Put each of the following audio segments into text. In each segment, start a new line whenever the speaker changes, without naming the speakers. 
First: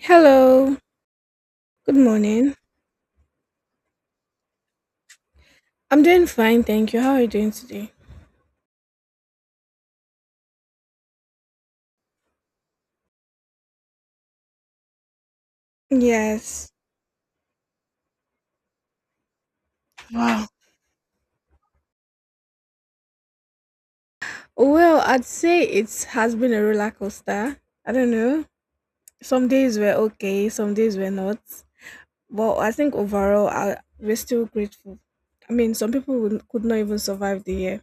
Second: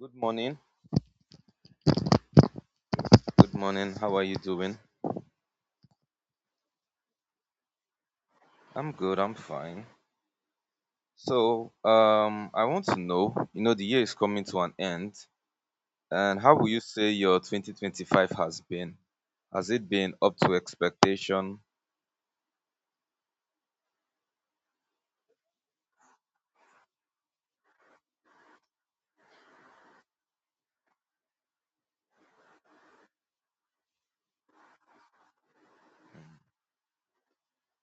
Good morning.
Good morning.
Good morning. How are you doing?
I'm doing fine, thank you. How are you doing today?
I'm good. I'm fine. So, I want to know, you know, the year is coming to an end, and how will
Yes.
you say your 2025 has been? Has it been up
Wow.
to expectation?
Well, I'd say it has been a roller coaster. I don't know. Some days were okay, some days were not. But I think overall, we're still grateful. I mean, some people could not even survive the year.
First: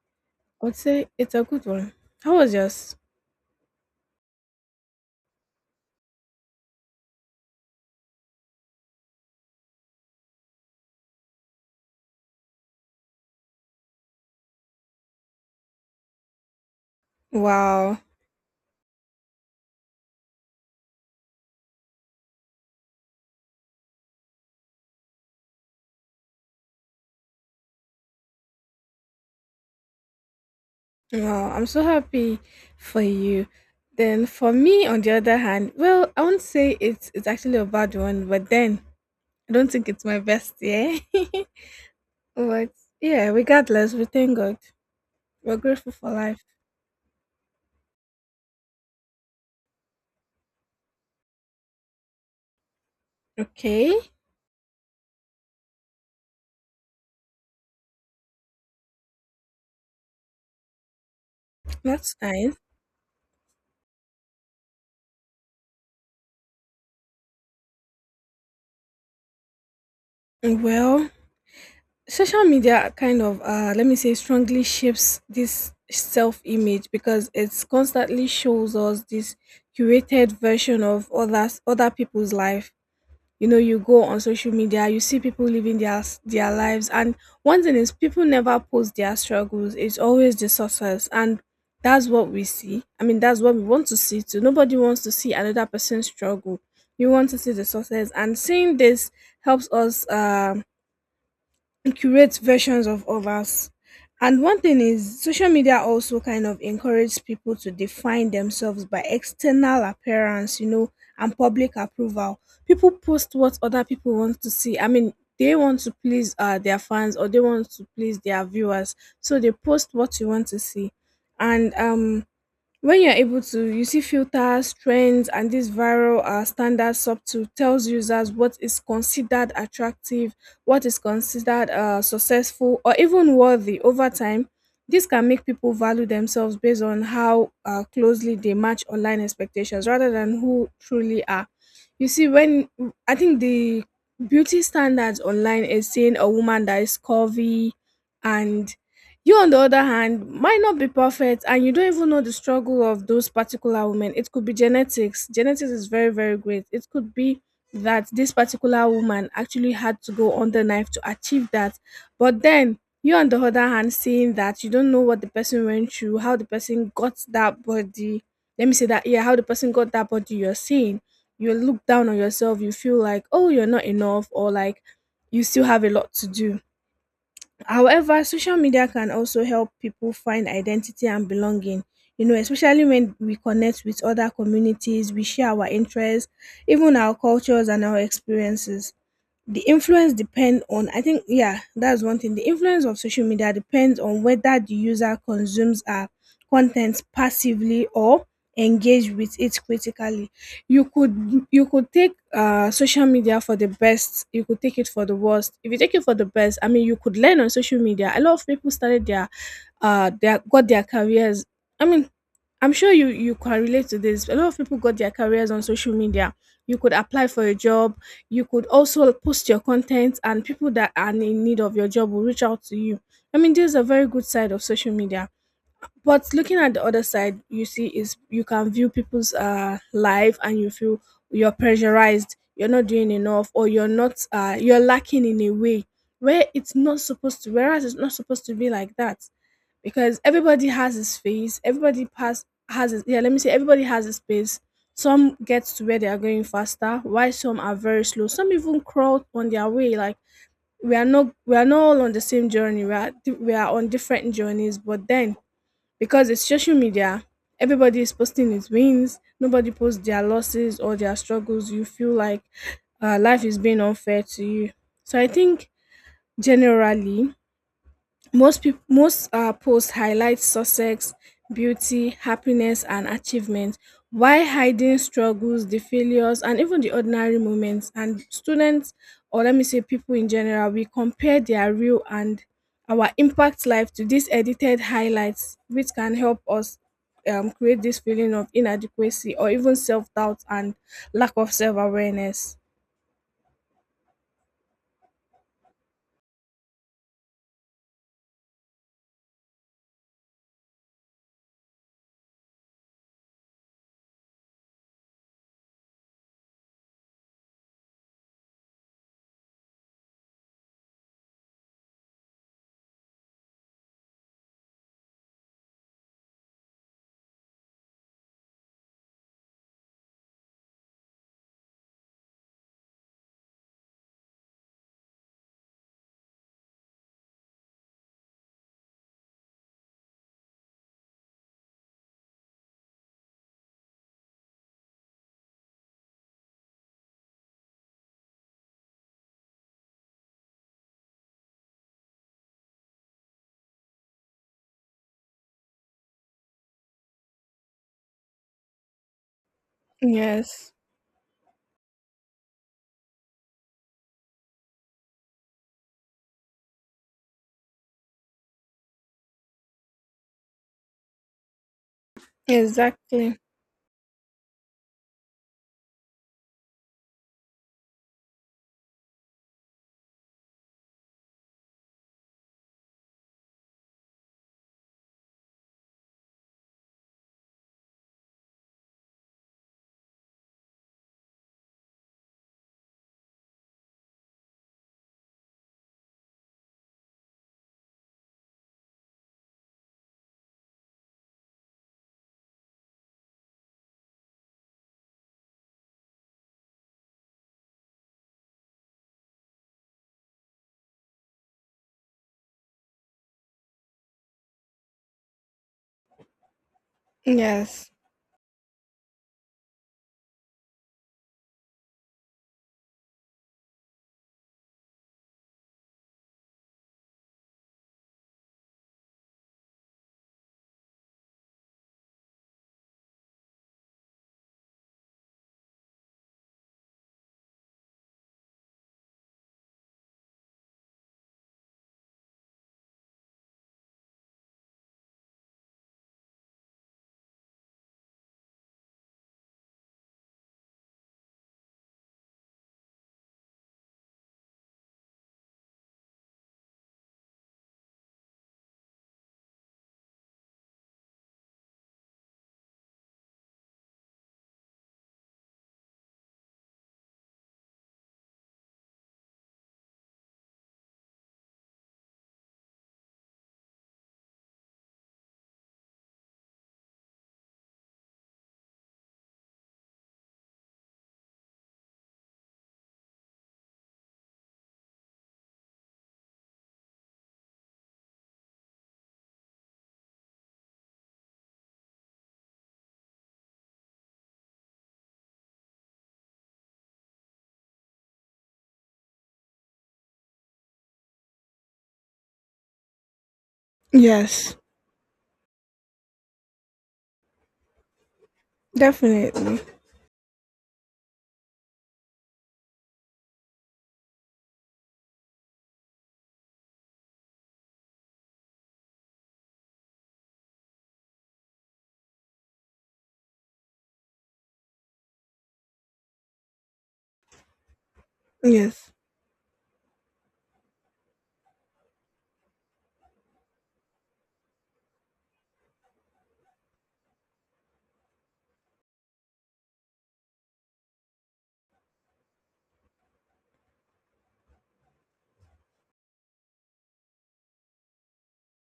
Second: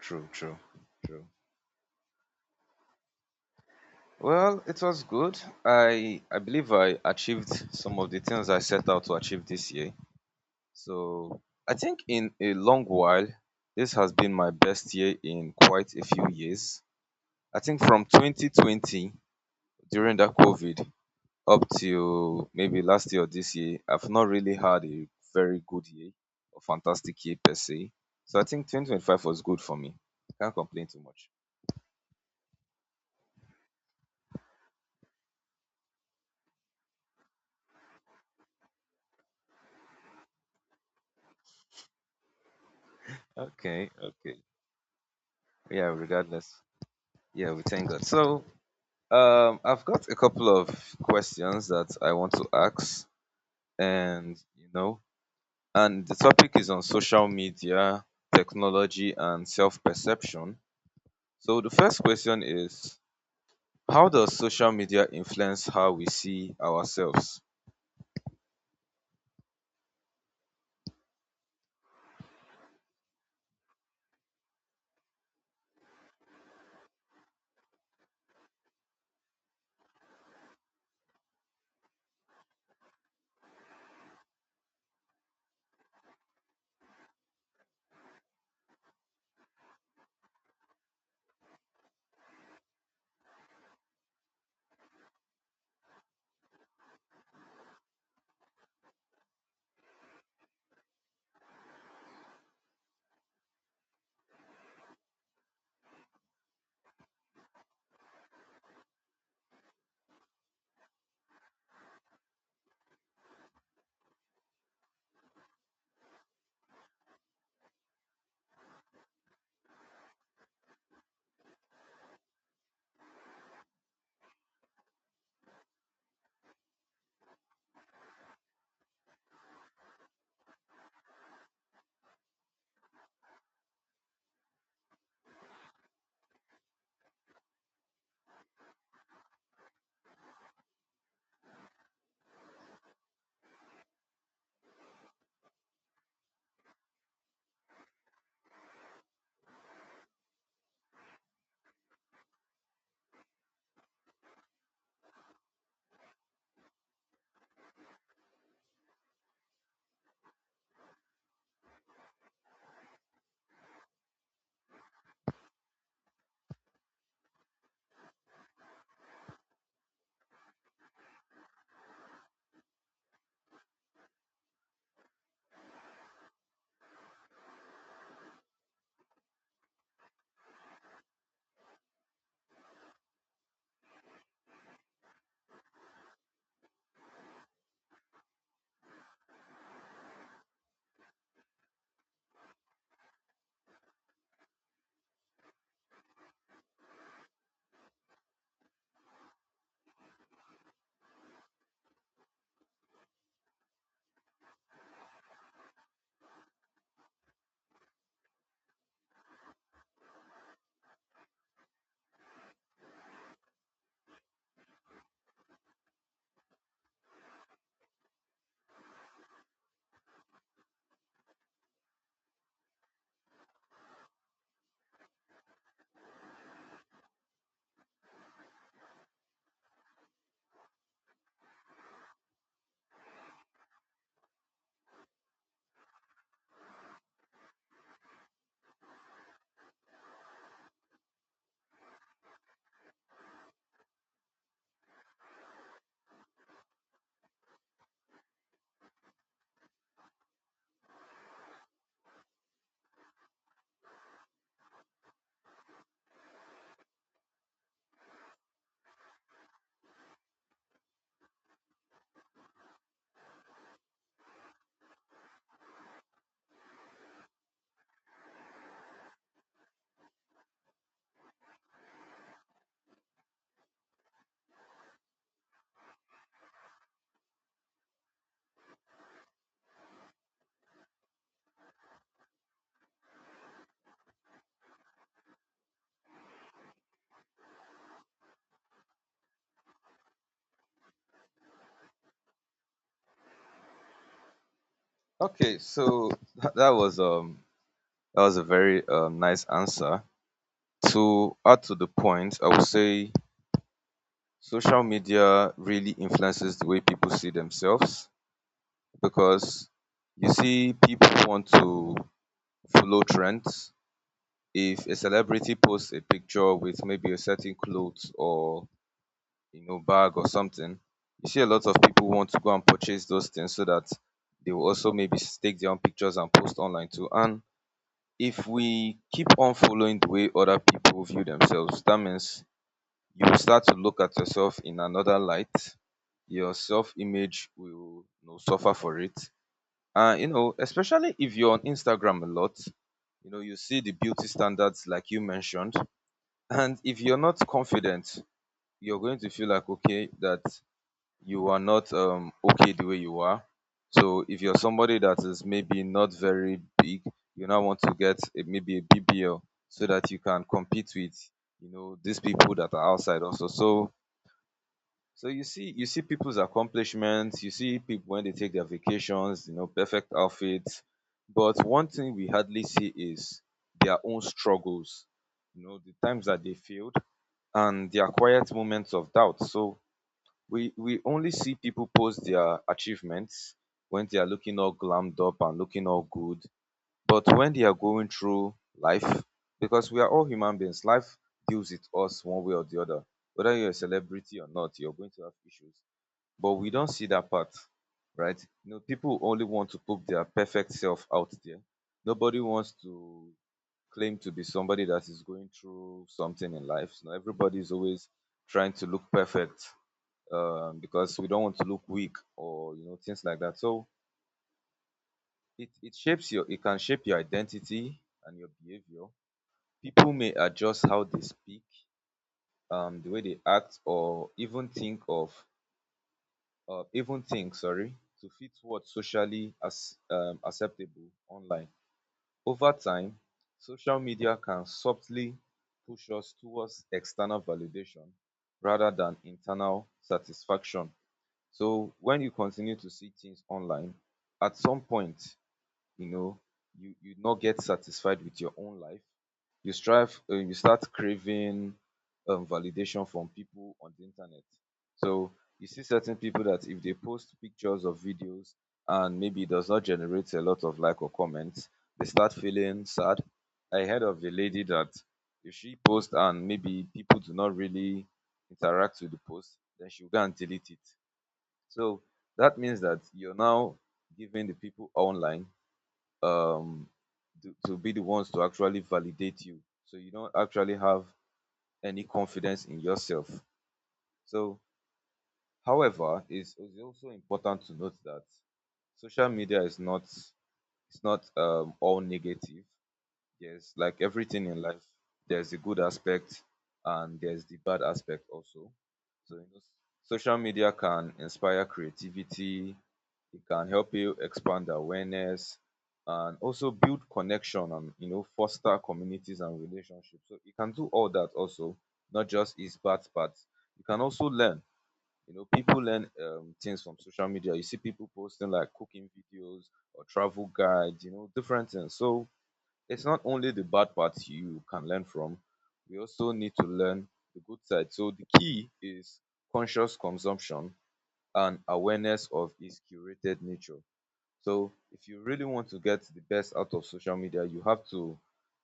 True, true,
I would say
true.
it's a good one. How was yours?
Well, it was good. I believe I achieved some of the things I set out to achieve this year. So, I think in a long while, this has been my best year in quite a few years. I think
Wow.
from 2020 during that COVID up till maybe last year or this year, I've not really had a very good year or fantastic year per se. So I think 2025 was good for me. Can't complain too much.
Wow. I'm so happy for you. Then for me, on the other hand, well, I won't say it's actually a bad one, but then I don't think it's my best year. But yeah,
Okay,
regardless, we
okay.
thank God. We're grateful
Yeah,
for life.
regardless. Yeah, we thank God. So, I've got a couple of questions that I want to ask,
Okay,
and you know, and the topic is on social media, technology, and self perception. So, the first
that's
question
nice.
is: how does social media influence how we see ourselves?
Well, social media kind of, let me say, strongly shapes this self image because it's constantly shows us this curated version of others, other people's life. You know, you go on social media, you see people living their lives. And one thing is, people never post their struggles. It's always the success. And that's what we see. I mean, that's what we want to see too. Nobody wants to see another person's struggle. You want to see the success. And seeing this helps us and curate versions of others. And one thing is, social media also kind of encourages people to define themselves by external appearance, and public approval. People post what other people want to see. I mean, they want to please their fans, or they want to please their viewers. So they post what you want to see. And when you're able to, you see filters, trends, and this viral standard subtool tells users what is considered attractive, what is considered successful, or even worthy over time. This can make people value themselves based on how closely they match online expectations rather than who truly are. You see, when I think the beauty standards online is seeing a woman that is curvy, and you, on the other hand, might not be perfect, and you don't even know the struggle of those particular women. It could be genetics. Genetics is very, very great. It could be that this particular woman actually had to go on the knife to achieve that. But then, you, on the other hand, seeing that, you don't know what the person went through, how the person got that body. Let me say that, yeah, how the person got that body you're seeing. You look down on yourself, you feel like, oh, you're not enough, or like you still have a lot to do. However, social media can also help people find identity and belonging, especially when we connect with other communities, we share our interests, even our cultures and our experiences. The influence depend on, I think, yeah, that's one thing. The influence of social media depends on whether the user consumes our content passively or engage with it critically. You could take social media for the best, you could take it for the worst. If you take it for the best, I mean, you could learn on social media. A lot of people started their got their careers. I mean, I'm sure you can relate to this. A lot of people got their careers on social media. You could apply for a job, you could also post your content, and people that are in need of your job will reach out to you. I mean, there's a very good side of social media. But looking at the other side, you see is you can view people's life, and you feel you're pressurized, you're not doing enough, or you're not you're lacking in a way where it's not supposed to. Whereas it's not supposed to be like that because everybody has his phase. Everybody pass has his, yeah. Let me say everybody has his pace. Some get to where they are going faster, while some are very slow. Some even crawl on their way. Like, we are not all on the same journey. We are on different journeys. But then because it's social media, everybody is posting its wins. Nobody posts their losses or their struggles. You feel like life is being unfair to you. So I think generally most posts highlight success, beauty, happiness and achievement while hiding struggles, the failures and even the ordinary moments. And students, or let me say people in general, we compare their real and our impact life to these edited highlights which can help us create this feeling of inadequacy or even self-doubt and lack of self-awareness.
Okay, so tha- that was um that was a very nice answer. To add to the point, I would say social media really influences the way people see themselves because you see people want to follow trends. If a celebrity posts a picture with maybe a certain clothes or you know, bag or something, you see a lot of people want to go and purchase those things so that they will also maybe take their own pictures and post online too. And if we keep on following the way other people view themselves, that means you will start to look at yourself in another light. Your self image will, you know, suffer for it. And, you know, especially if you're on Instagram a lot, you know, you see the beauty standards like you mentioned. And if you're not confident, you're going to feel like, okay, that
Yes,
you are not okay the way you are. So if you're somebody that is maybe not very big, you now want to get a, maybe a BBL so that you can compete with, you know, these people that are outside
exactly.
also. So you see people's accomplishments, you see people when they take their vacations, you know, perfect outfits. But one thing we hardly see is their own struggles, you know, the times that they failed and their quiet moments of doubt. So we only see people post their achievements when they are looking all glammed up and looking all good. But when they are going through life, because we are all human beings, life deals with us one way or the other. Whether you're a celebrity or not, you're going to have issues. But we don't see that part, right? You know, people only want to put their perfect self out there. Nobody wants to claim to be somebody that is going through something in life. So everybody's
Yes,
always trying to look perfect because we don't want to look weak or, you know, things like that. So it can shape your identity and your behavior. People may adjust how they speak, the way they act, or even think of even think sorry, to fit what's socially as acceptable online. Over time, social media can subtly push us towards external validation rather than internal satisfaction. So when you continue to see things online, at some point, you know, you not get satisfied with your own life. You start craving validation from people on the internet. So you see certain people that if they post pictures or videos and maybe it does not generate a lot of like or comments, they start feeling sad. I heard of a lady that if she posts and maybe people do not really interact with the post, then she'll go and delete it. So that means that you're now giving the people online um, to be the ones to actually validate you. So you don't actually have any confidence in yourself. So, however, it's also important to note that social media is not, it's not all negative. There's, like everything
yes,
in life. There's the good aspect and there's the bad aspect also. So you
definitely.
know, social media can inspire creativity, it can help you expand awareness and also build connection and you know foster communities and relationships. So you can do all that also, not just its bad part. You can also learn. You know, people learn things from social media. You see people posting like
Yes.
cooking videos or travel guides, you know, different things. So it's not only the bad parts you can learn from, we also need to learn the good side. So the key is conscious consumption and awareness of its curated nature. So if you really want to get the best out of social media, you have to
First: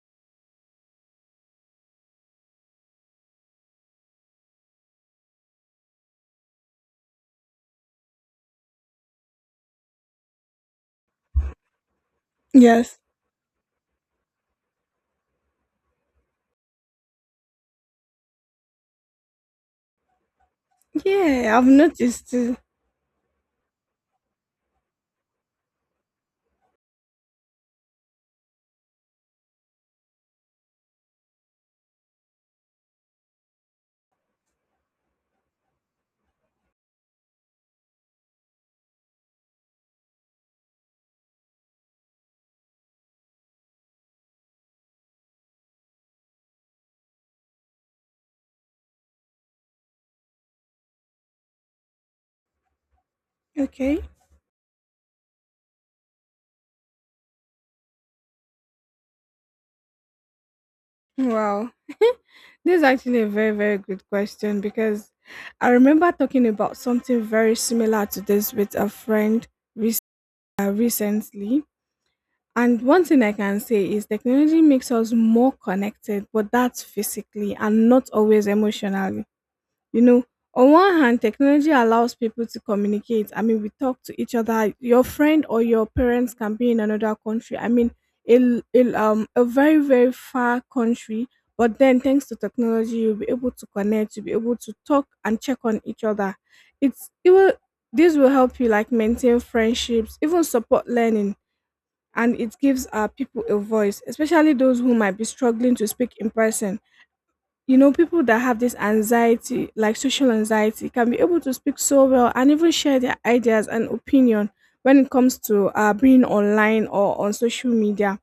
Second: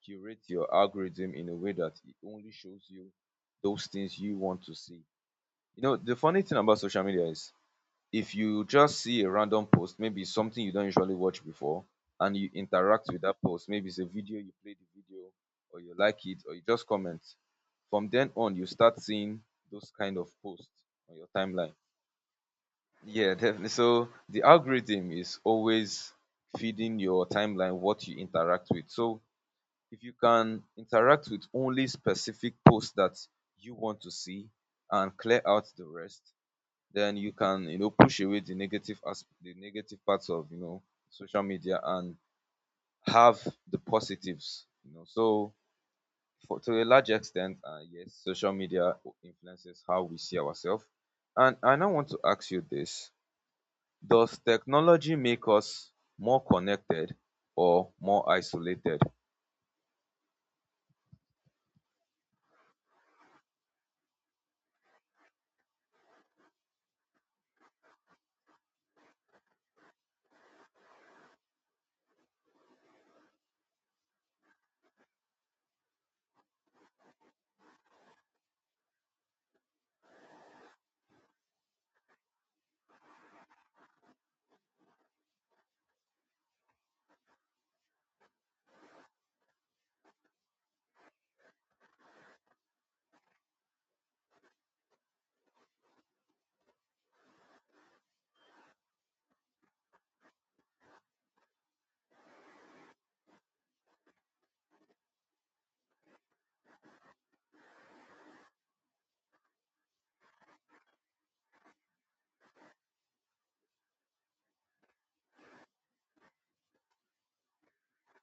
curate your algorithm in a way that it only shows you those things you want to see. You know, the funny thing about social media is, if you just see a random post, maybe it's something you don't usually watch before, and you
Yes.
interact with that post, maybe it's a video, you play the video, or you like it, or you just comment. From then on, you start seeing those kind of posts on your
Yeah, I've
timeline.
noticed too.
Yeah, definitely. So the algorithm is always feeding your timeline what you interact with. So if you can interact with only specific posts that you want to see and clear out the rest, then you can, you know, push away the negative, as the negative parts of, you know, social media, and have the positives, you know. So for, to a large extent, yes, social media influences how we see ourselves. And I now want to ask you this:
Okay.
does technology make us more connected or more isolated?
Wow. This is actually a very, very good question because I remember talking about something very similar to this with a friend rec- recently. And one thing I can say is, technology makes us more connected, but that's physically and not always emotionally. You know, on one hand, technology allows people to communicate. I mean, we talk to each other. Your friend or your parents can be in another country. I mean, in a very very far country, but then thanks to technology, you'll be able to connect. You'll be able to talk and check on each other. It's it will this will help you like maintain friendships, even support learning, and it gives people a voice, especially those who might be struggling to speak in person. You know, people that have this anxiety, like social anxiety, can be able to speak so well and even share their ideas and opinion when it comes to being online or on social media,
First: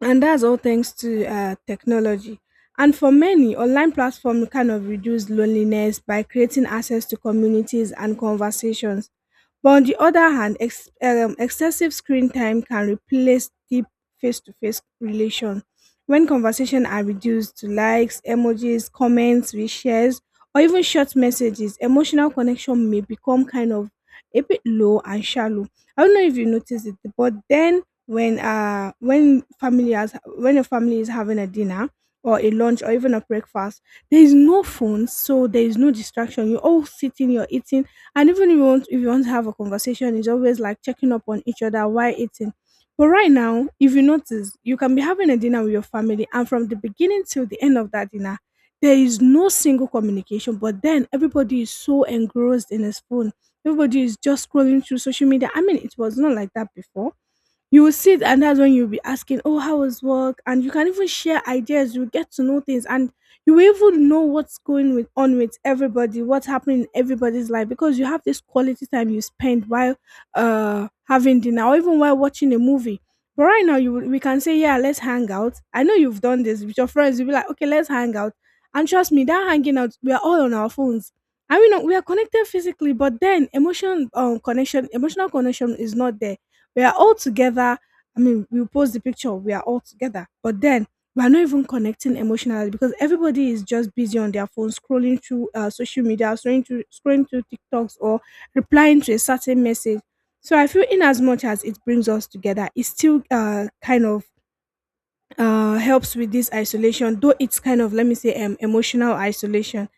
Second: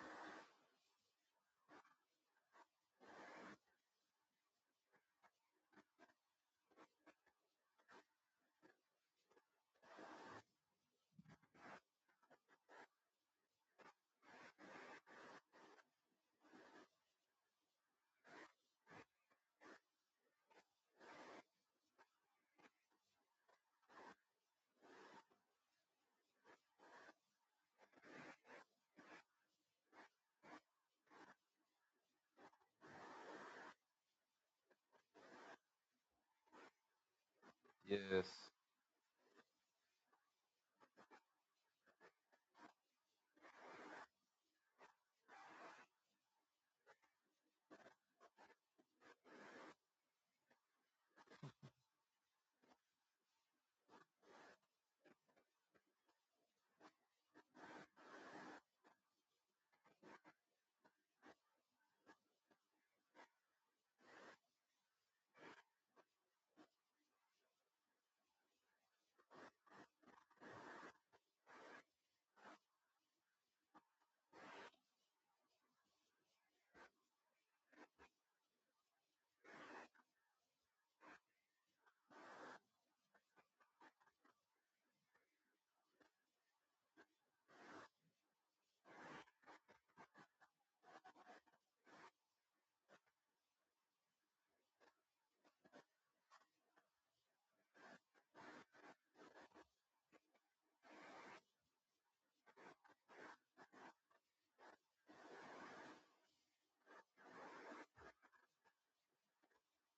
and that's all thanks to technology. And for many, online platform kind of reduce loneliness by creating access to communities and conversations. But on the other hand, excessive screen time can replace deep face-to-face relation when conversation are reduced to likes, emojis, comments, reshares, or even short messages. Emotional connection may become kind of a bit low and shallow. I don't know if you noticed it, but then when a family is having a dinner or a lunch or even a breakfast, there is no phone, so there is no distraction. You're all sitting, you're eating,
Yes,
and even if you want to have a conversation, it's always like checking up on each other while eating. But right now, if you notice, you can be having a dinner with your family, and from the beginning till the end of that dinner, there is no single communication, but then everybody is so engrossed in his phone. Everybody is just scrolling through social media. I mean, it was not like that before. You will sit, and that's when you'll be asking, oh, how was work? And you can even share ideas, you get to know things, and you will even know what's going on with everybody, what's happening in everybody's life because you have this quality time you spend while having dinner or even while watching a movie. But right now, we can say, yeah, let's hang out. I know you've done this with your friends. You'll be like, okay, let's hang out. And trust me, that hanging out, we are all on our phones. I mean, we are connected physically, but then emotion connection, emotional connection is not there. We are all together. I mean, we post the picture, we are all together. But then we are not even connecting emotionally because everybody is just busy on their phone, scrolling through social media, scrolling through TikToks or replying to a certain message. So I feel in as much as it brings us together, it still kind of helps with this isolation, though it's kind of, let me say, emotional isolation.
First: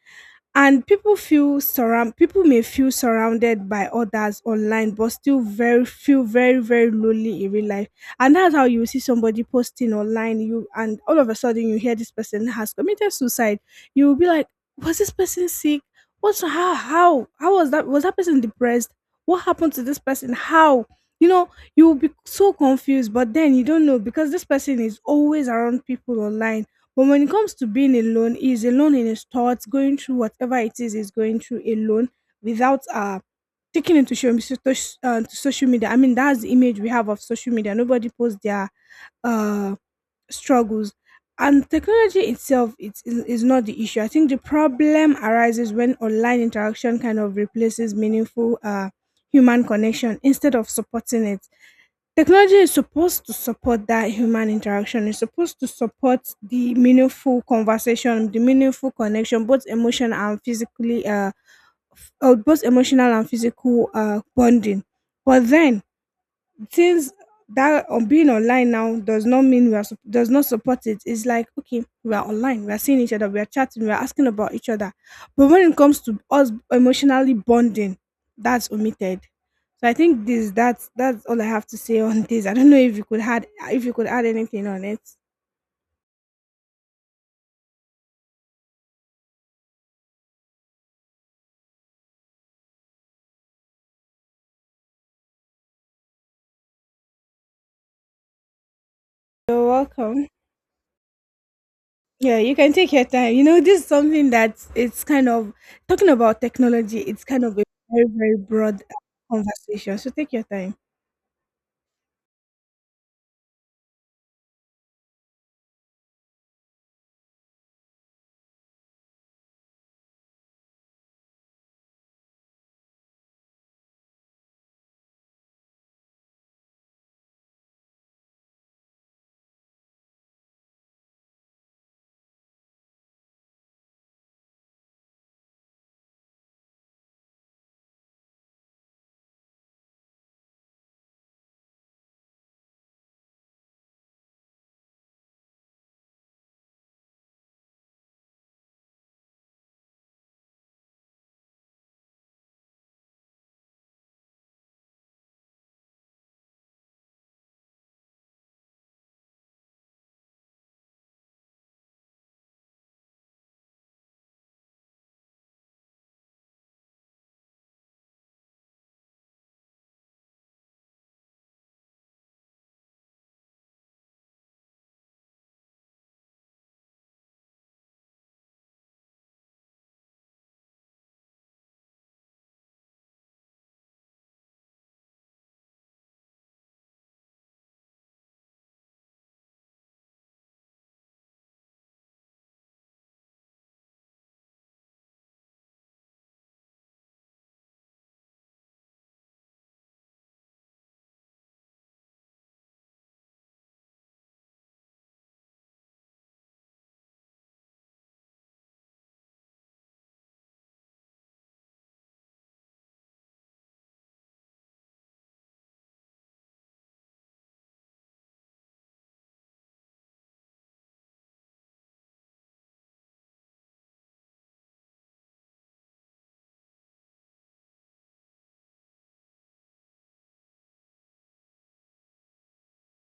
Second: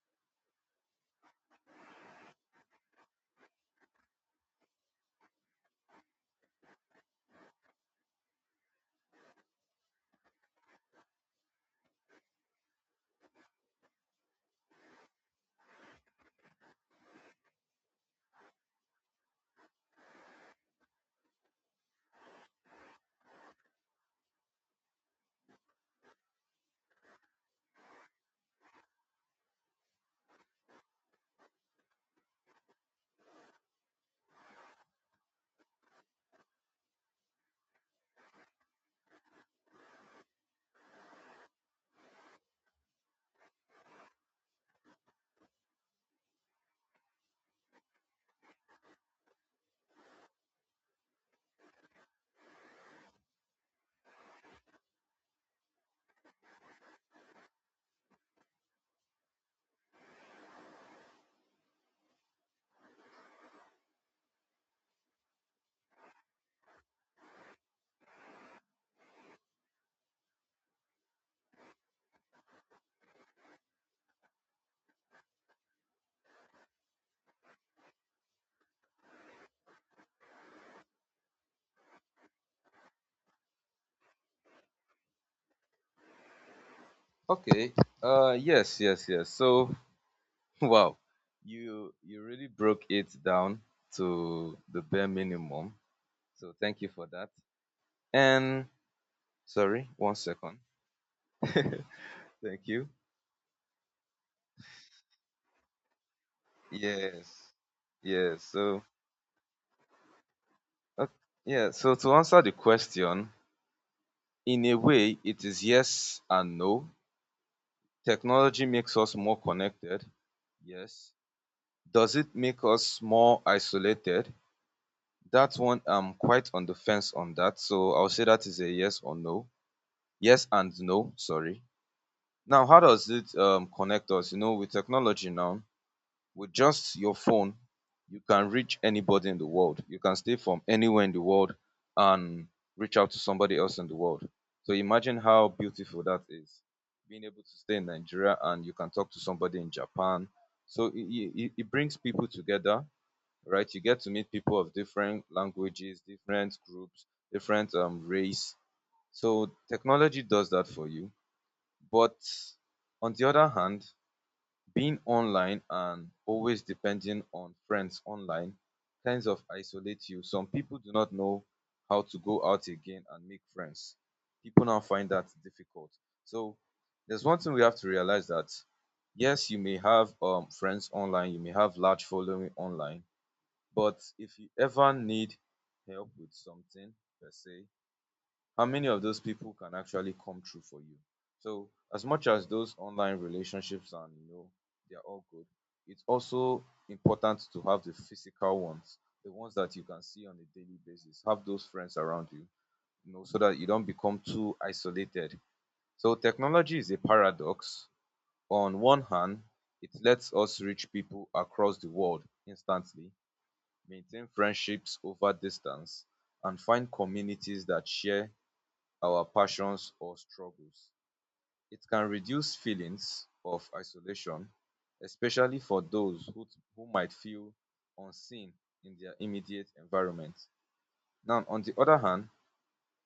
And people may feel surrounded by others online but still very feel very very lonely in real life. And that's how you see somebody posting online you and all of a sudden you hear this person has committed suicide. You will be like, was this person sick? What's How Was that person depressed? What happened to this person? How? You know, you will be so confused, but then you don't know because this person is always around people online. But when it comes to being alone, he's alone in his thoughts, going through whatever it is he's going through alone, without taking into show, to social media. I mean, that's the image we have of social media. Nobody posts their uh, struggles. And technology itself is not the issue. I think the problem arises when online interaction kind of replaces meaningful human connection instead of supporting it. Technology is supposed to support that human interaction. It's supposed to support the meaningful conversation, the meaningful connection, both emotional and physically, both emotional and physical bonding. But then things that on being online now does not mean we are does not support it. It's like okay, we are online, we are seeing each other, we are chatting, we are asking about each other, but when it comes to us emotionally bonding, that's omitted. So I think this that's all I have to say on this. I don't know if you could add anything on it.
okay. Uh, yes, so wow, you really broke it down to the bare minimum. So thank you for that. And
You're
sorry, one
welcome.
second.
Yeah, you
Thank
can
you.
take your time. This is something that it's kind of talking about technology. It's kind
Yes.
of a very very
Yes.
broad
So,
conversation. So take your time.
uh, yeah. So to answer the question, in a way, it is yes and no. Technology makes us more connected. Yes. Does it make us more isolated? That one, I'm quite on the fence on that. So I'll say that is a yes or no. Yes and no. Sorry. Now, how does it connect us? You know, with technology now, with just your phone, you can reach anybody in the world. You can stay from anywhere in the world and reach out to somebody else in the world. So imagine how beautiful that is. Being able to stay in Nigeria and you can talk to somebody in Japan. So it brings people together, right? You get to meet people of different languages, different groups, different race. So technology does that for you. But on the other hand, being online and always depending on friends online kinds of isolate you. Some people do not know how to go out again and make friends. People now find that difficult. So there's one thing we have to realize, that yes, you may have friends online, you may have large following online, but if you ever need help with something per se, how many of those people can actually come true for you? So as much as those online relationships and you know they're all good, it's also important to have the physical ones, the ones that you can see on a daily basis. Have those friends around you, you know, so that you don't become too isolated. So technology is a paradox. On one hand, it lets us reach people across the world instantly, maintain friendships over distance, and find communities that share our passions or struggles. It can reduce feelings of isolation, especially for those who might feel unseen in their immediate environment. Now, on the other hand,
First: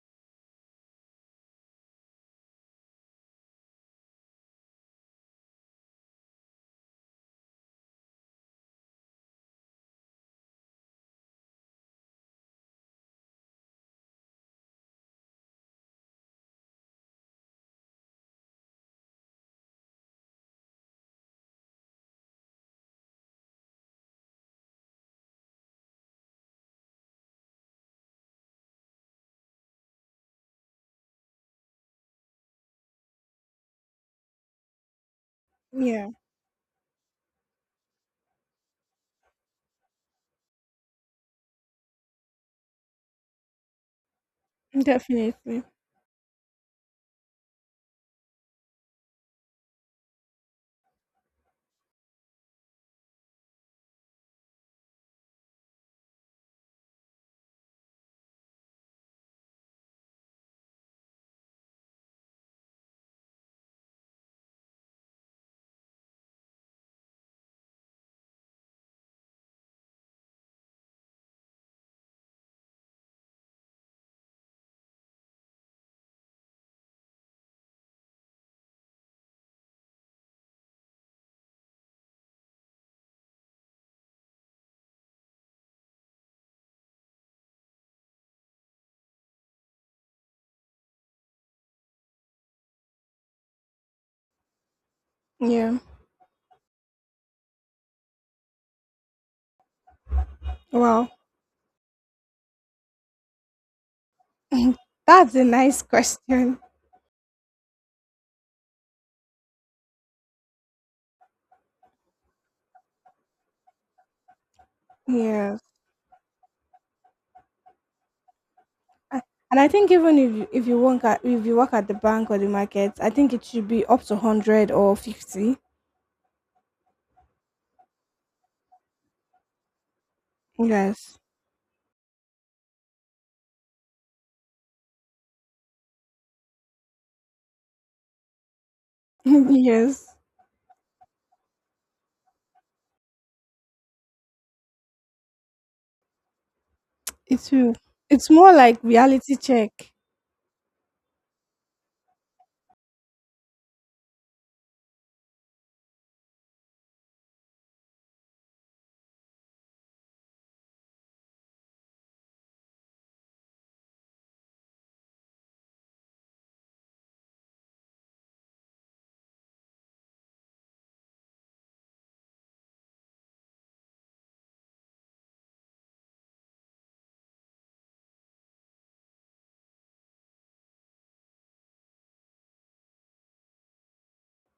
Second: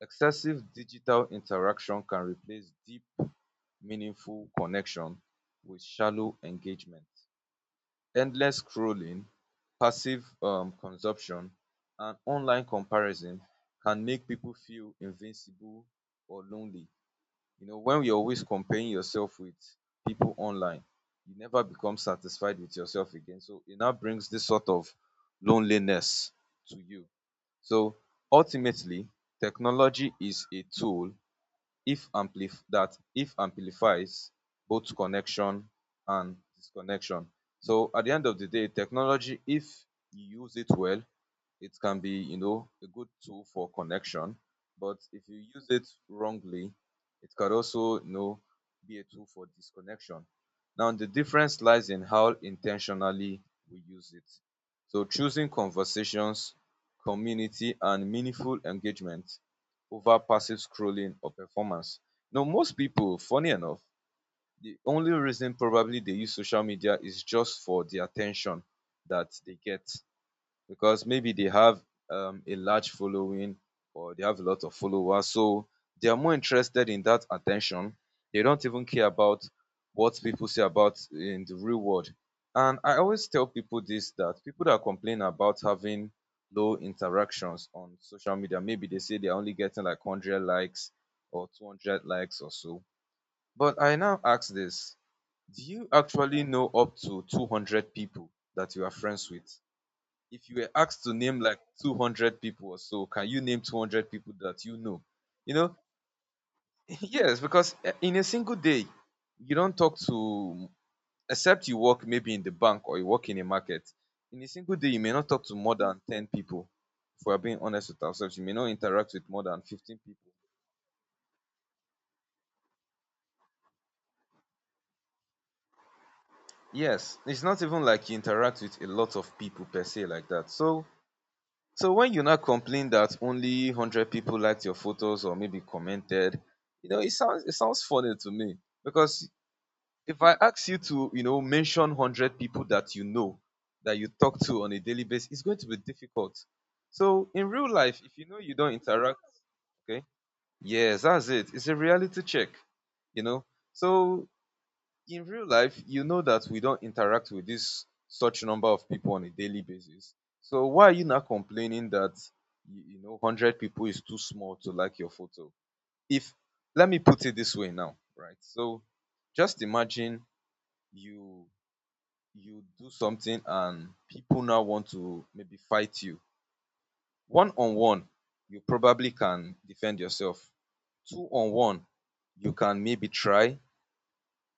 excessive digital interaction can replace deep, meaningful connection with shallow engagement. Endless scrolling, passive consumption, and online comparison can make people feel invincible or lonely. You know, when you're always comparing yourself with people online, you never become satisfied with yourself again. So it now brings this sort of loneliness to you. So ultimately, technology is a tool if amplifies both connection
Yeah.
and disconnection. So at the end of the day, technology, if you use it well, it can be, you know, a good tool for connection, but if you
Definitely.
use it wrongly, it could also, you know, be a tool for disconnection. Now, the difference lies in how intentionally we use it. So, choosing conversations, community, and meaningful engagement over passive scrolling or performance. Now, most people, funny enough, the only reason probably they use social media is just for the attention that they get because maybe they have a large following or they have a lot of followers. So they are more interested in that attention. They don't even care about what people say about in the real world. And I always tell people this, that people that complain about having low interactions on social media, maybe they say they're only getting like 100 likes or 200 likes or so. But I now ask this, do
Yeah.
you actually know up to 200 people that you are friends with? If you were asked
Wow.
to name like 200 people or so, can you name 200 people that you know?
That's a
You know,
nice question.
yes, because eh, in a single day, you don't talk to, except you work maybe in the bank or you work in a market. In a single day, you may not talk to
Yes.
more than 10 people. If we're being honest with ourselves, you may not interact
I-
with more
And
than
I think
15
even
people.
if you, if you work at the bank or the market, I think it should be up to 100 or 50.
Yes, it's not even like you interact with a lot of people per se like that. So
Yes.
So when you now complain that only 100 people liked your photos or maybe commented, you know, it sounds funny to me because
yes.
if I ask you to, you know, mention 100 people that you know, that you talk to on a daily basis, it's going to be difficult. So in
It's
real
will.
life, if you
It's
know
more
you don't
like
interact,
reality check.
okay, yes, that's it. It's a reality check, you know. So in real life, you know that we don't interact with this such number of people on a daily basis. So why are you not complaining that you know hundred people is too small to like your photo? If, let me put it this way now, right? So just imagine you you do something and people now want to maybe fight you. One on one, you probably can defend yourself. Two on one, you can maybe try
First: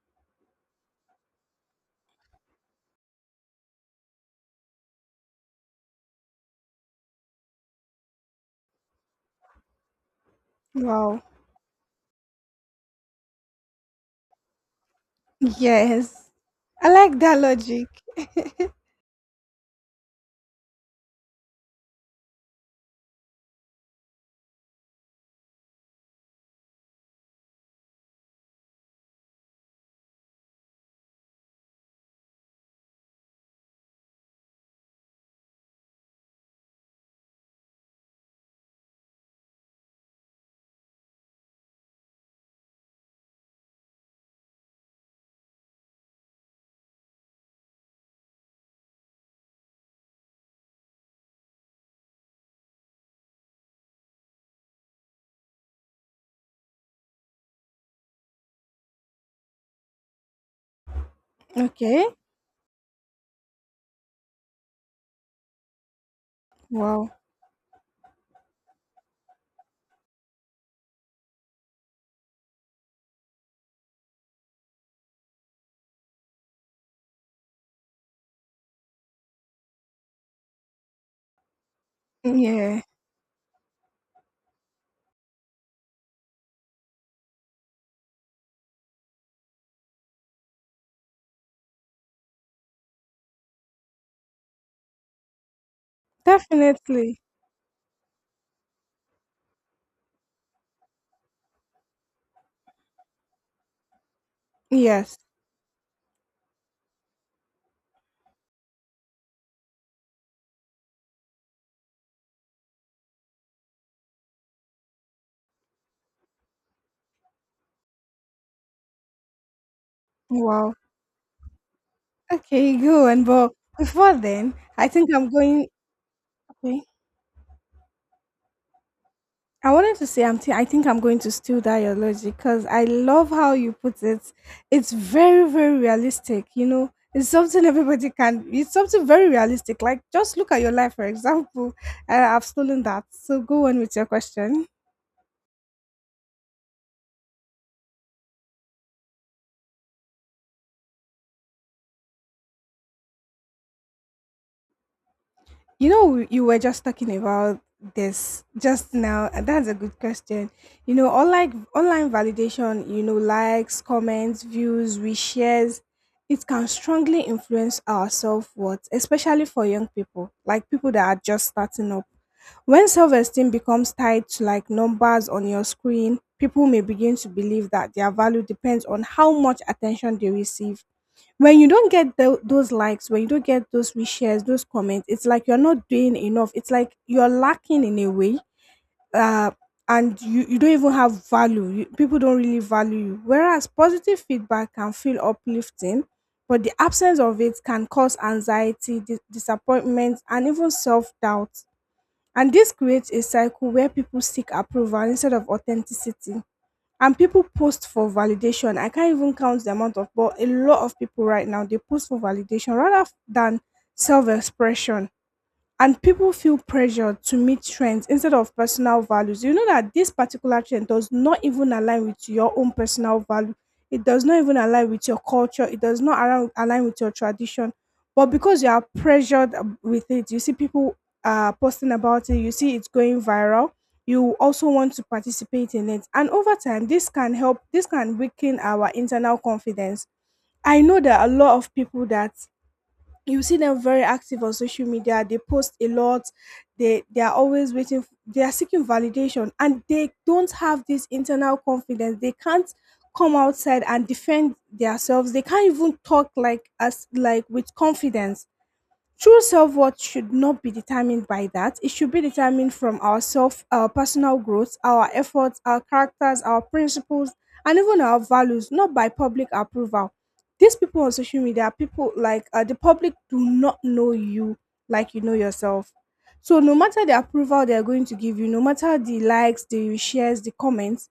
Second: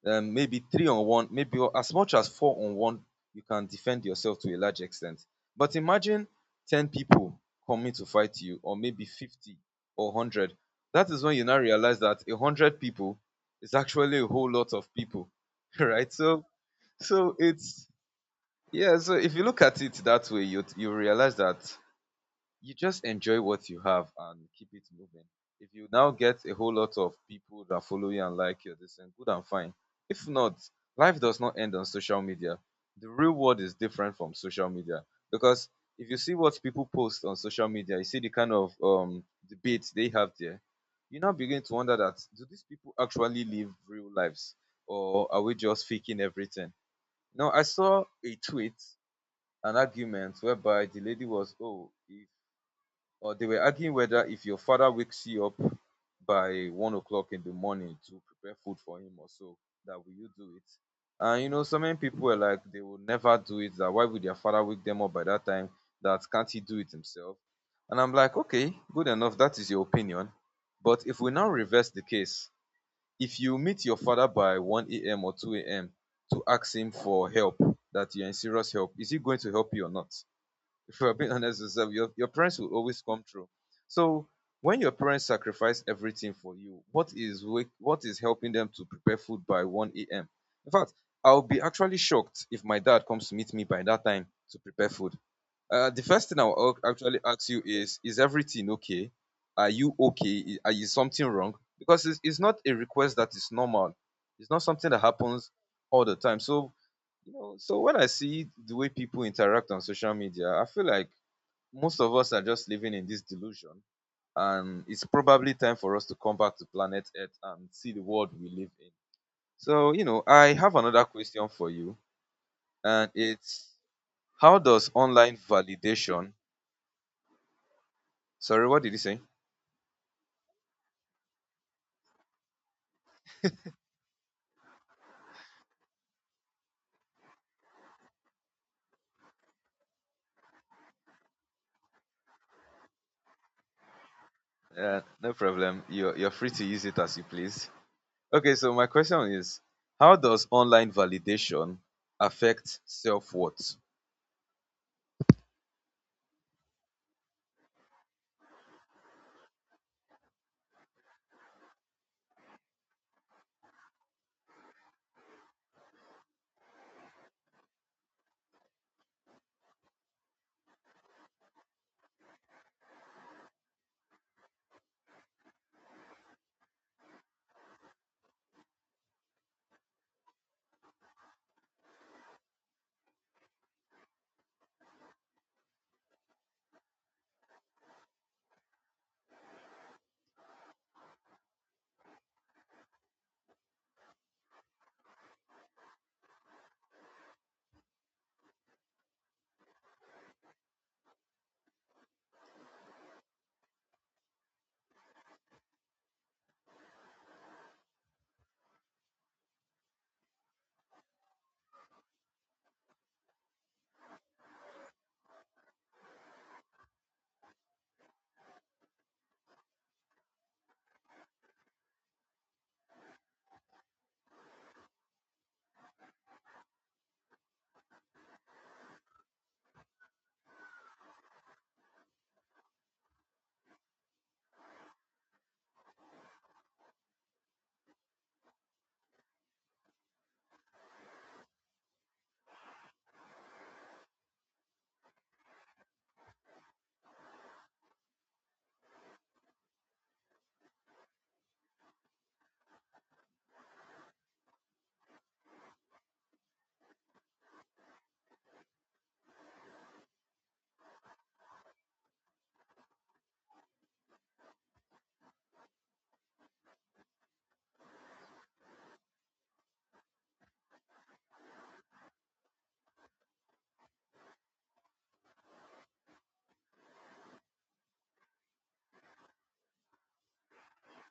maybe three on one, maybe as much as four on one, you can defend yourself to a large extent. But imagine 10 people coming to fight you, or maybe 50 or 100. That
Wow.
is when you now realize that 100 people is actually a whole lot of people, right?
Yes.
So,
I like
so
that logic.
it's, yeah, so if you look at it that way, you realize that you just enjoy what you have and keep it moving. If you now get a whole lot of people that follow you and like you, this and good and fine. If not, life does not end on social media. The real world is different from social media because if you see what people post on social media, you see the kind of debates they have there. You now begin to wonder that do these people actually live real lives or are we just faking everything? Now I saw a tweet, an argument whereby the lady was, oh, if or they were arguing whether if your father wakes you up by 1 o'clock in the morning to prepare food for him or so, that will you do it? And you know, so many
Okay.
people were like, they will never do it. That why would their father wake them up by that time? That can't he do it
Wow.
himself? And I'm like, okay, good enough. That is your opinion. But if we now reverse the case, if you meet your father by 1 a.m. or 2 a.m. to ask him for help, that you're in serious help, is he going to help you or not? If we are being honest with yourself, your parents will
Yeah.
always come through. So when your parents sacrifice everything for you, what is helping them to prepare food by 1 a.m.? In fact, I'll be actually shocked if my dad comes to meet me by that time to prepare food. The first thing I'll actually
Definitely.
ask you is everything okay? Are you okay? Is something wrong? Because it's not a request that is normal. It's not something that
Yes.
happens all the time. So you know, so when I see the way people interact on social media, I feel like most of us are just living in this delusion, and it's probably time for us to come back to planet earth and see the world we live in. So you know, I
Wow.
have another question for you,
Okay,
and
good. But
it's,
before then,
how
I
does
think I'm
online
going.
validation,
Okay.
sorry, what did you say?
I wanted to say I think I'm going to steal that your logic because I love how you put it. It's very, very realistic, you know. It's something everybody can, it's something very realistic. Like just look at your life, for example. I've stolen that. So go on with your question.
No problem, you're free to use it as you please. Okay, so my question is, how does online validation affect self-worth?
You know, you were just talking about this just now. And That's a good question. Online validation, you know, likes, comments, views, reshares, it can strongly influence our self-worth, especially for young people, like people that are just starting up. When self-esteem becomes tied to like numbers on your screen, people may begin to believe that their value depends on how much attention they receive. When you don't get those likes, when you don't get those reshares, those comments, it's like you're not doing enough, it's like you're lacking in a way. uh and you don't even have value, people don't really value you, whereas positive feedback can feel uplifting, but the absence of it can cause anxiety, disappointment and even self-doubt. And this creates a cycle where people seek approval instead of authenticity, and people post for validation. I can't even count the amount of, but a lot of people right now they post for validation rather than self-expression, and people feel pressured to meet trends instead of personal values. You know that this particular trend does not even align with your own personal value. It does not even align with your culture. It does not align with your tradition. But because you are pressured with it, you see people posting about it, you see it's going viral, you also want to participate in it. And over time, this can weaken our internal confidence. I know there are a lot of people that you see them very active on social media, they post a lot, they are always waiting, they are seeking validation, and they don't have this internal confidence. They can't come outside and defend themselves, they can't even talk like, as like, with confidence. True self worth should not be determined by that. It should be determined from ourself, our personal growth, our efforts, our characters, our principles, and even our values, not by public approval. These people on social media, people like the public, do not know you like you know yourself. So, no matter the approval they are going to give you, no matter the likes, the shares, the comments,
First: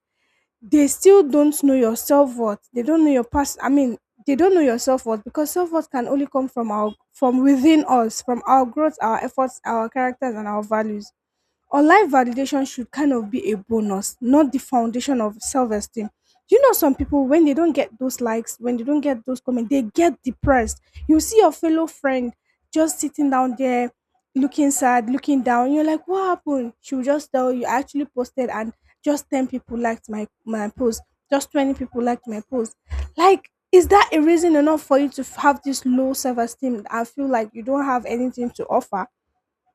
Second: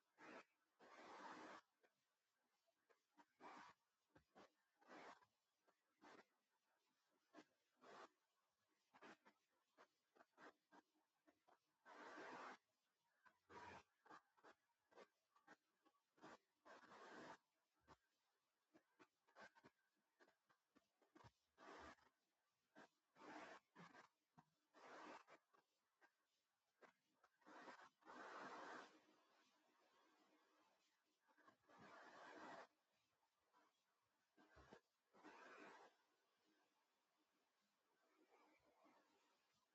they still don't know your self-worth. They don't know your past. I mean, they don't know your self-worth, because self-worth can only come from our from within us, from our growth, our efforts, our characters and our values. Online validation should kind of be a bonus, not the foundation of self esteem. You know, some people, when they don't get those likes, when they don't get those comments, they get depressed. You see your fellow friend just sitting down there, looking sad, looking down. You're like, what happened? She'll just tell you, I actually posted and just 10 people liked my post, just 20 people liked my post. Like, is that a reason enough for you to have this low self esteem and feel like you don't have anything to offer?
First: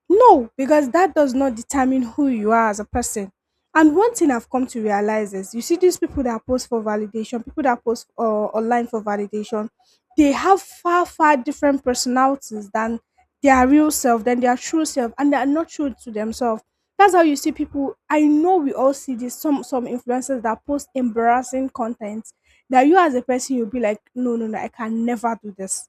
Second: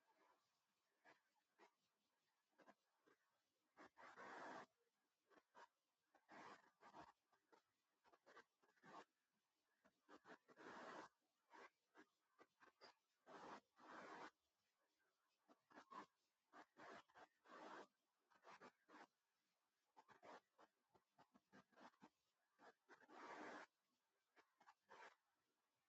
No, because that does not determine who you are as a person. And one thing I've come to realize is, you see these people that post for validation, people that post online for validation, they have far, far different personalities than their real self, than their true self, and they are not true to themselves. That's how you see people. I know we all see this. Some influencers that post embarrassing content, that you as a person you'll be like, no, no, no,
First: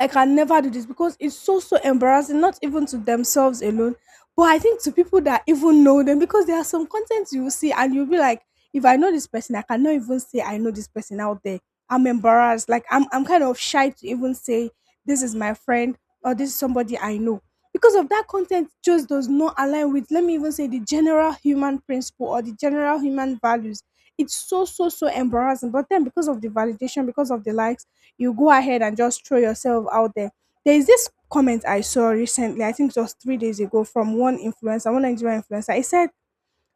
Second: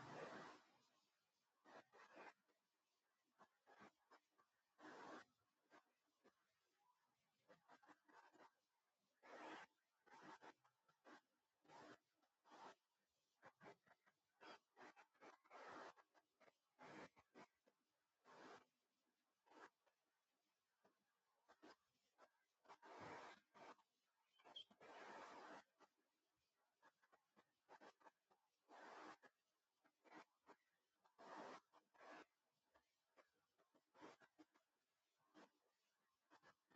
I can never do this because it's so so embarrassing, not even to themselves alone, but I think to people that even know them, because there are some content you will see and you'll be like, if I know this person, I cannot even say I know this person out there. I'm embarrassed. Like I'm kind of shy to even say this is my friend or this is somebody I know. Because of that content just does not align with, let me even say, the general human principle or the general human values. It's so so so embarrassing. But then because of the validation, because of the likes, you go ahead and just throw yourself out there. There is this comment I saw recently, I think it was 3 days ago, from one influencer, one Nigerian influencer. He said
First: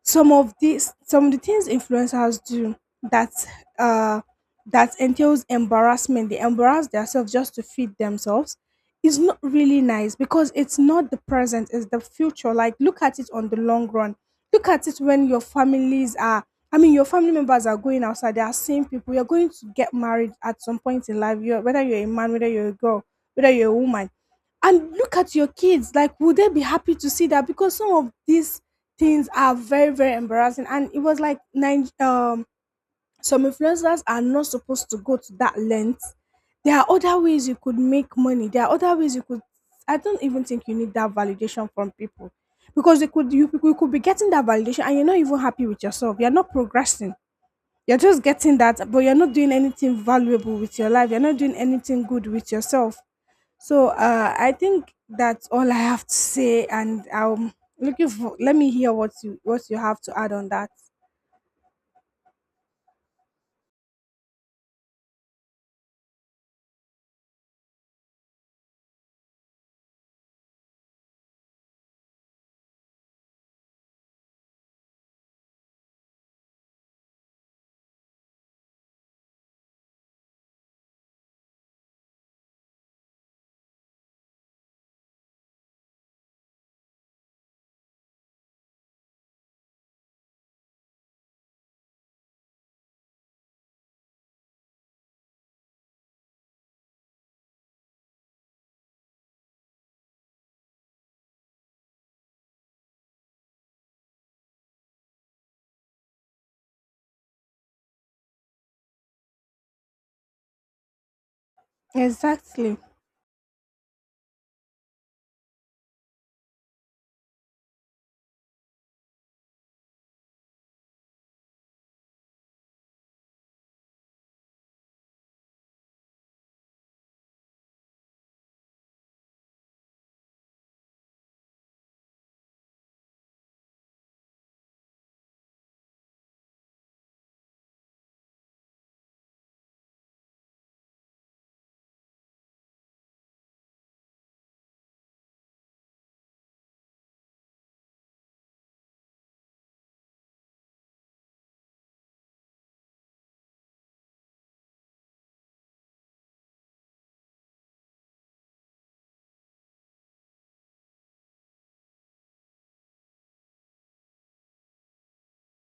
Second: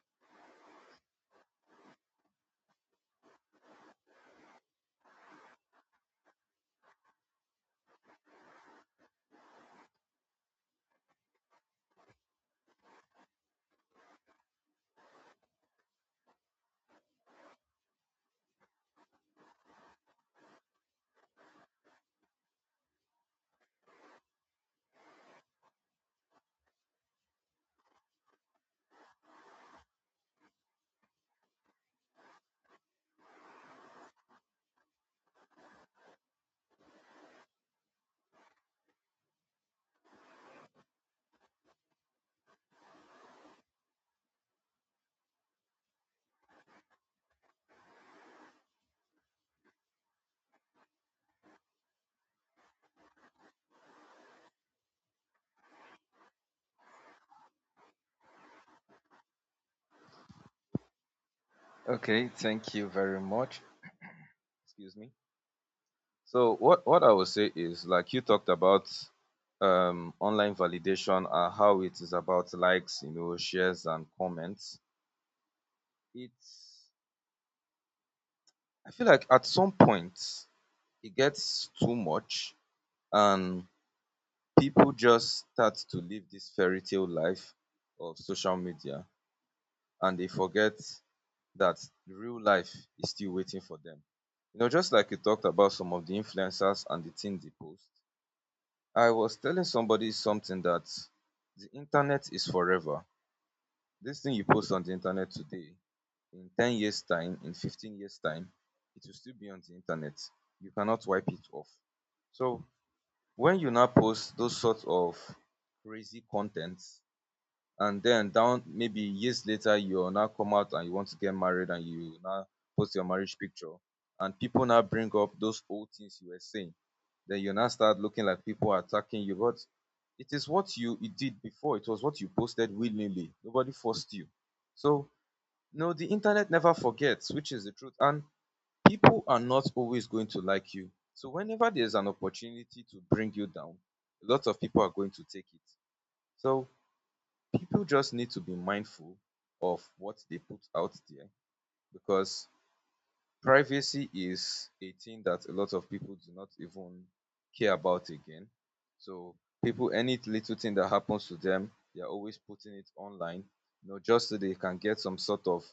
some of the things influencers do that uh that entails embarrassment, they embarrass themselves just to feed themselves, is not really nice, because it's not the present, it's the future. Like look at it on the long run, look at it when your families are, I mean your family members are going outside, they are seeing people. You're going to get married at some point in life, whether you're a man, whether you're a girl, whether you're a woman, and look at your kids, like would they be happy to see that, because some of these things are very very embarrassing. And it was like nine, um, some influencers are not supposed to go to that length. There are other ways you could make money, there are other ways you could, I don't even think you need that validation from people, because they could you could be getting that validation and you're not even happy with yourself, you're not progressing, you're just getting that but you're not doing anything valuable with your life, you're not doing anything good with yourself. So I think that's all I have to say, and I'm looking for. Let me hear what you, what you have to add on that.
Okay, thank you very much. Excuse me. So what I would say is, like you talked about online validation and how it is about likes, you know, shares and comments. It's, I feel like at some point it gets too much, and people just start to live this fairy tale life of social media, and they forget that real life is still waiting for them. You know, just like you talked about some of the influencers and the things they post. I was telling somebody something, that the internet is forever. This thing you post on the internet today, in 10 years' time, in 15 years' time, it will still be on the internet. You cannot wipe it off. So
Exactly.
when you now post those sorts of crazy contents, and then down maybe years later you now come out and you want to get married and you now post your marriage picture, and people now bring up those old things you were saying, then you now start looking like people are attacking you. But it is it did before. It was what you posted willingly. Nobody forced you. So, no, the internet never forgets, which is the truth. And people are not always going to like you. So, whenever there's an opportunity to bring you down, a lot of people are going to take it. So, people just need to be mindful of what they put out there, because privacy is a thing that a lot of people do not even care about again. So people, any little thing that happens to them, they're always putting it online, you know, just so they can get some sort of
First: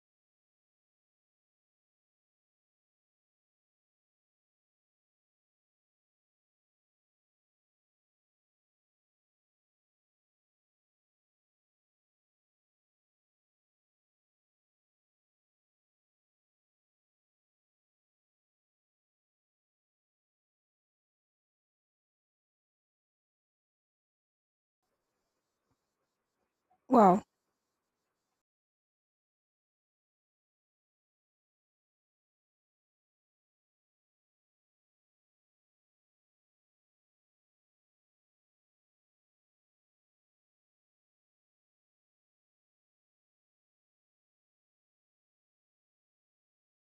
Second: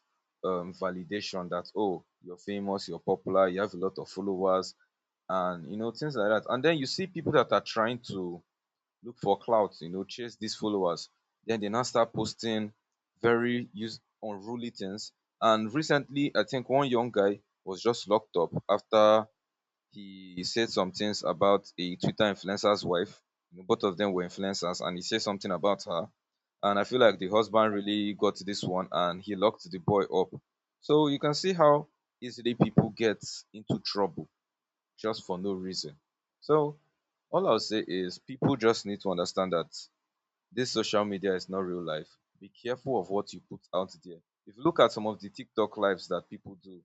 validation that oh, you're famous, you're popular, you have a lot of followers, and you know things like that. And then you see people that are trying to look for clout, you know, chase these followers. Then they now start posting very use unruly things. And recently, I think one young guy was just locked up after he said some things about a Twitter influencer's wife. You know, both of them were influencers, and he said something about her. And I feel like
Wow.
the husband really got this one, and he locked the boy up. So you can see how easily people get into trouble just for no reason. So all I'll say is people just need to understand that this social media is not real life. Be careful of what you put out there. If you look at some of the TikTok lives that people do,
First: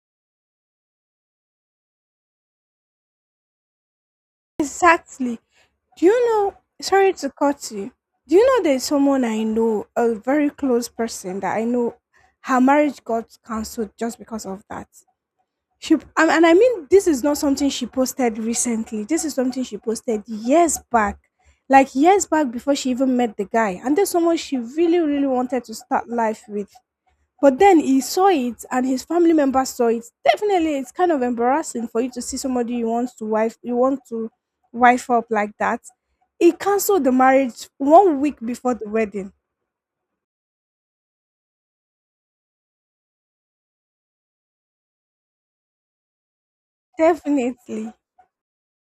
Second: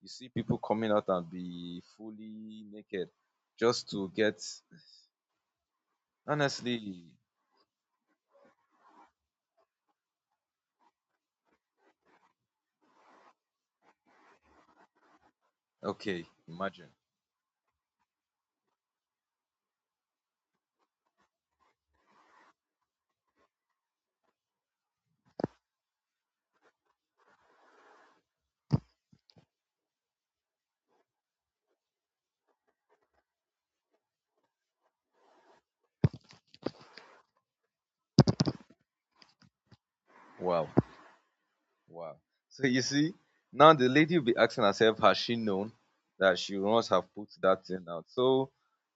you see people coming out and be fully naked just to get,
Exactly. Do you know?
honestly,
Sorry to cut you. Do you know there's someone I know, a very close person that I know, her marriage got cancelled just because of that. She
okay,
and I mean
imagine.
this is not something she posted recently. This is something she posted years back. Like years back, before she even met the guy. And there's someone she really, really wanted to start life with. But then he saw it and his family members saw it. Definitely it's kind of embarrassing for you to see somebody you want to wife, you want to wife up like that. He cancelled the marriage 1 week before the wedding.
Wow. Wow. So you see, now the lady will be asking herself, has she known that she must have put that thing
Definitely.
out? So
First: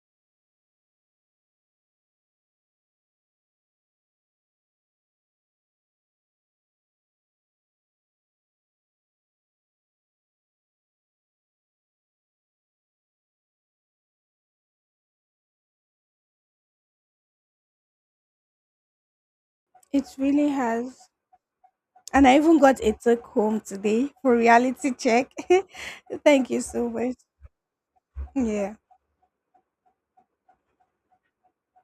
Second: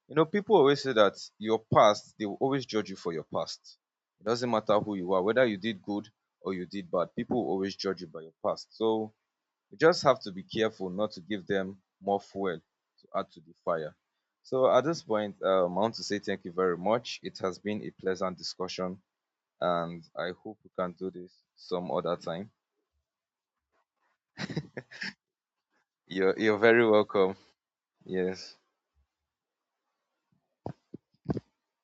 you know, people always say that your past, they will always judge you for your past. It doesn't matter who you are, whether you did good or you did bad, people will always judge you by your past. So you just have to be careful not to give them more fuel to add to the fire. So at this point, I want to say thank you very much. It has been a pleasant discussion, and
It
I
really
hope we can
has.
do this some other
And I
time.
even got a take home today for reality check. Thank
You're
you so
very
much.
welcome. Yes.
Yeah.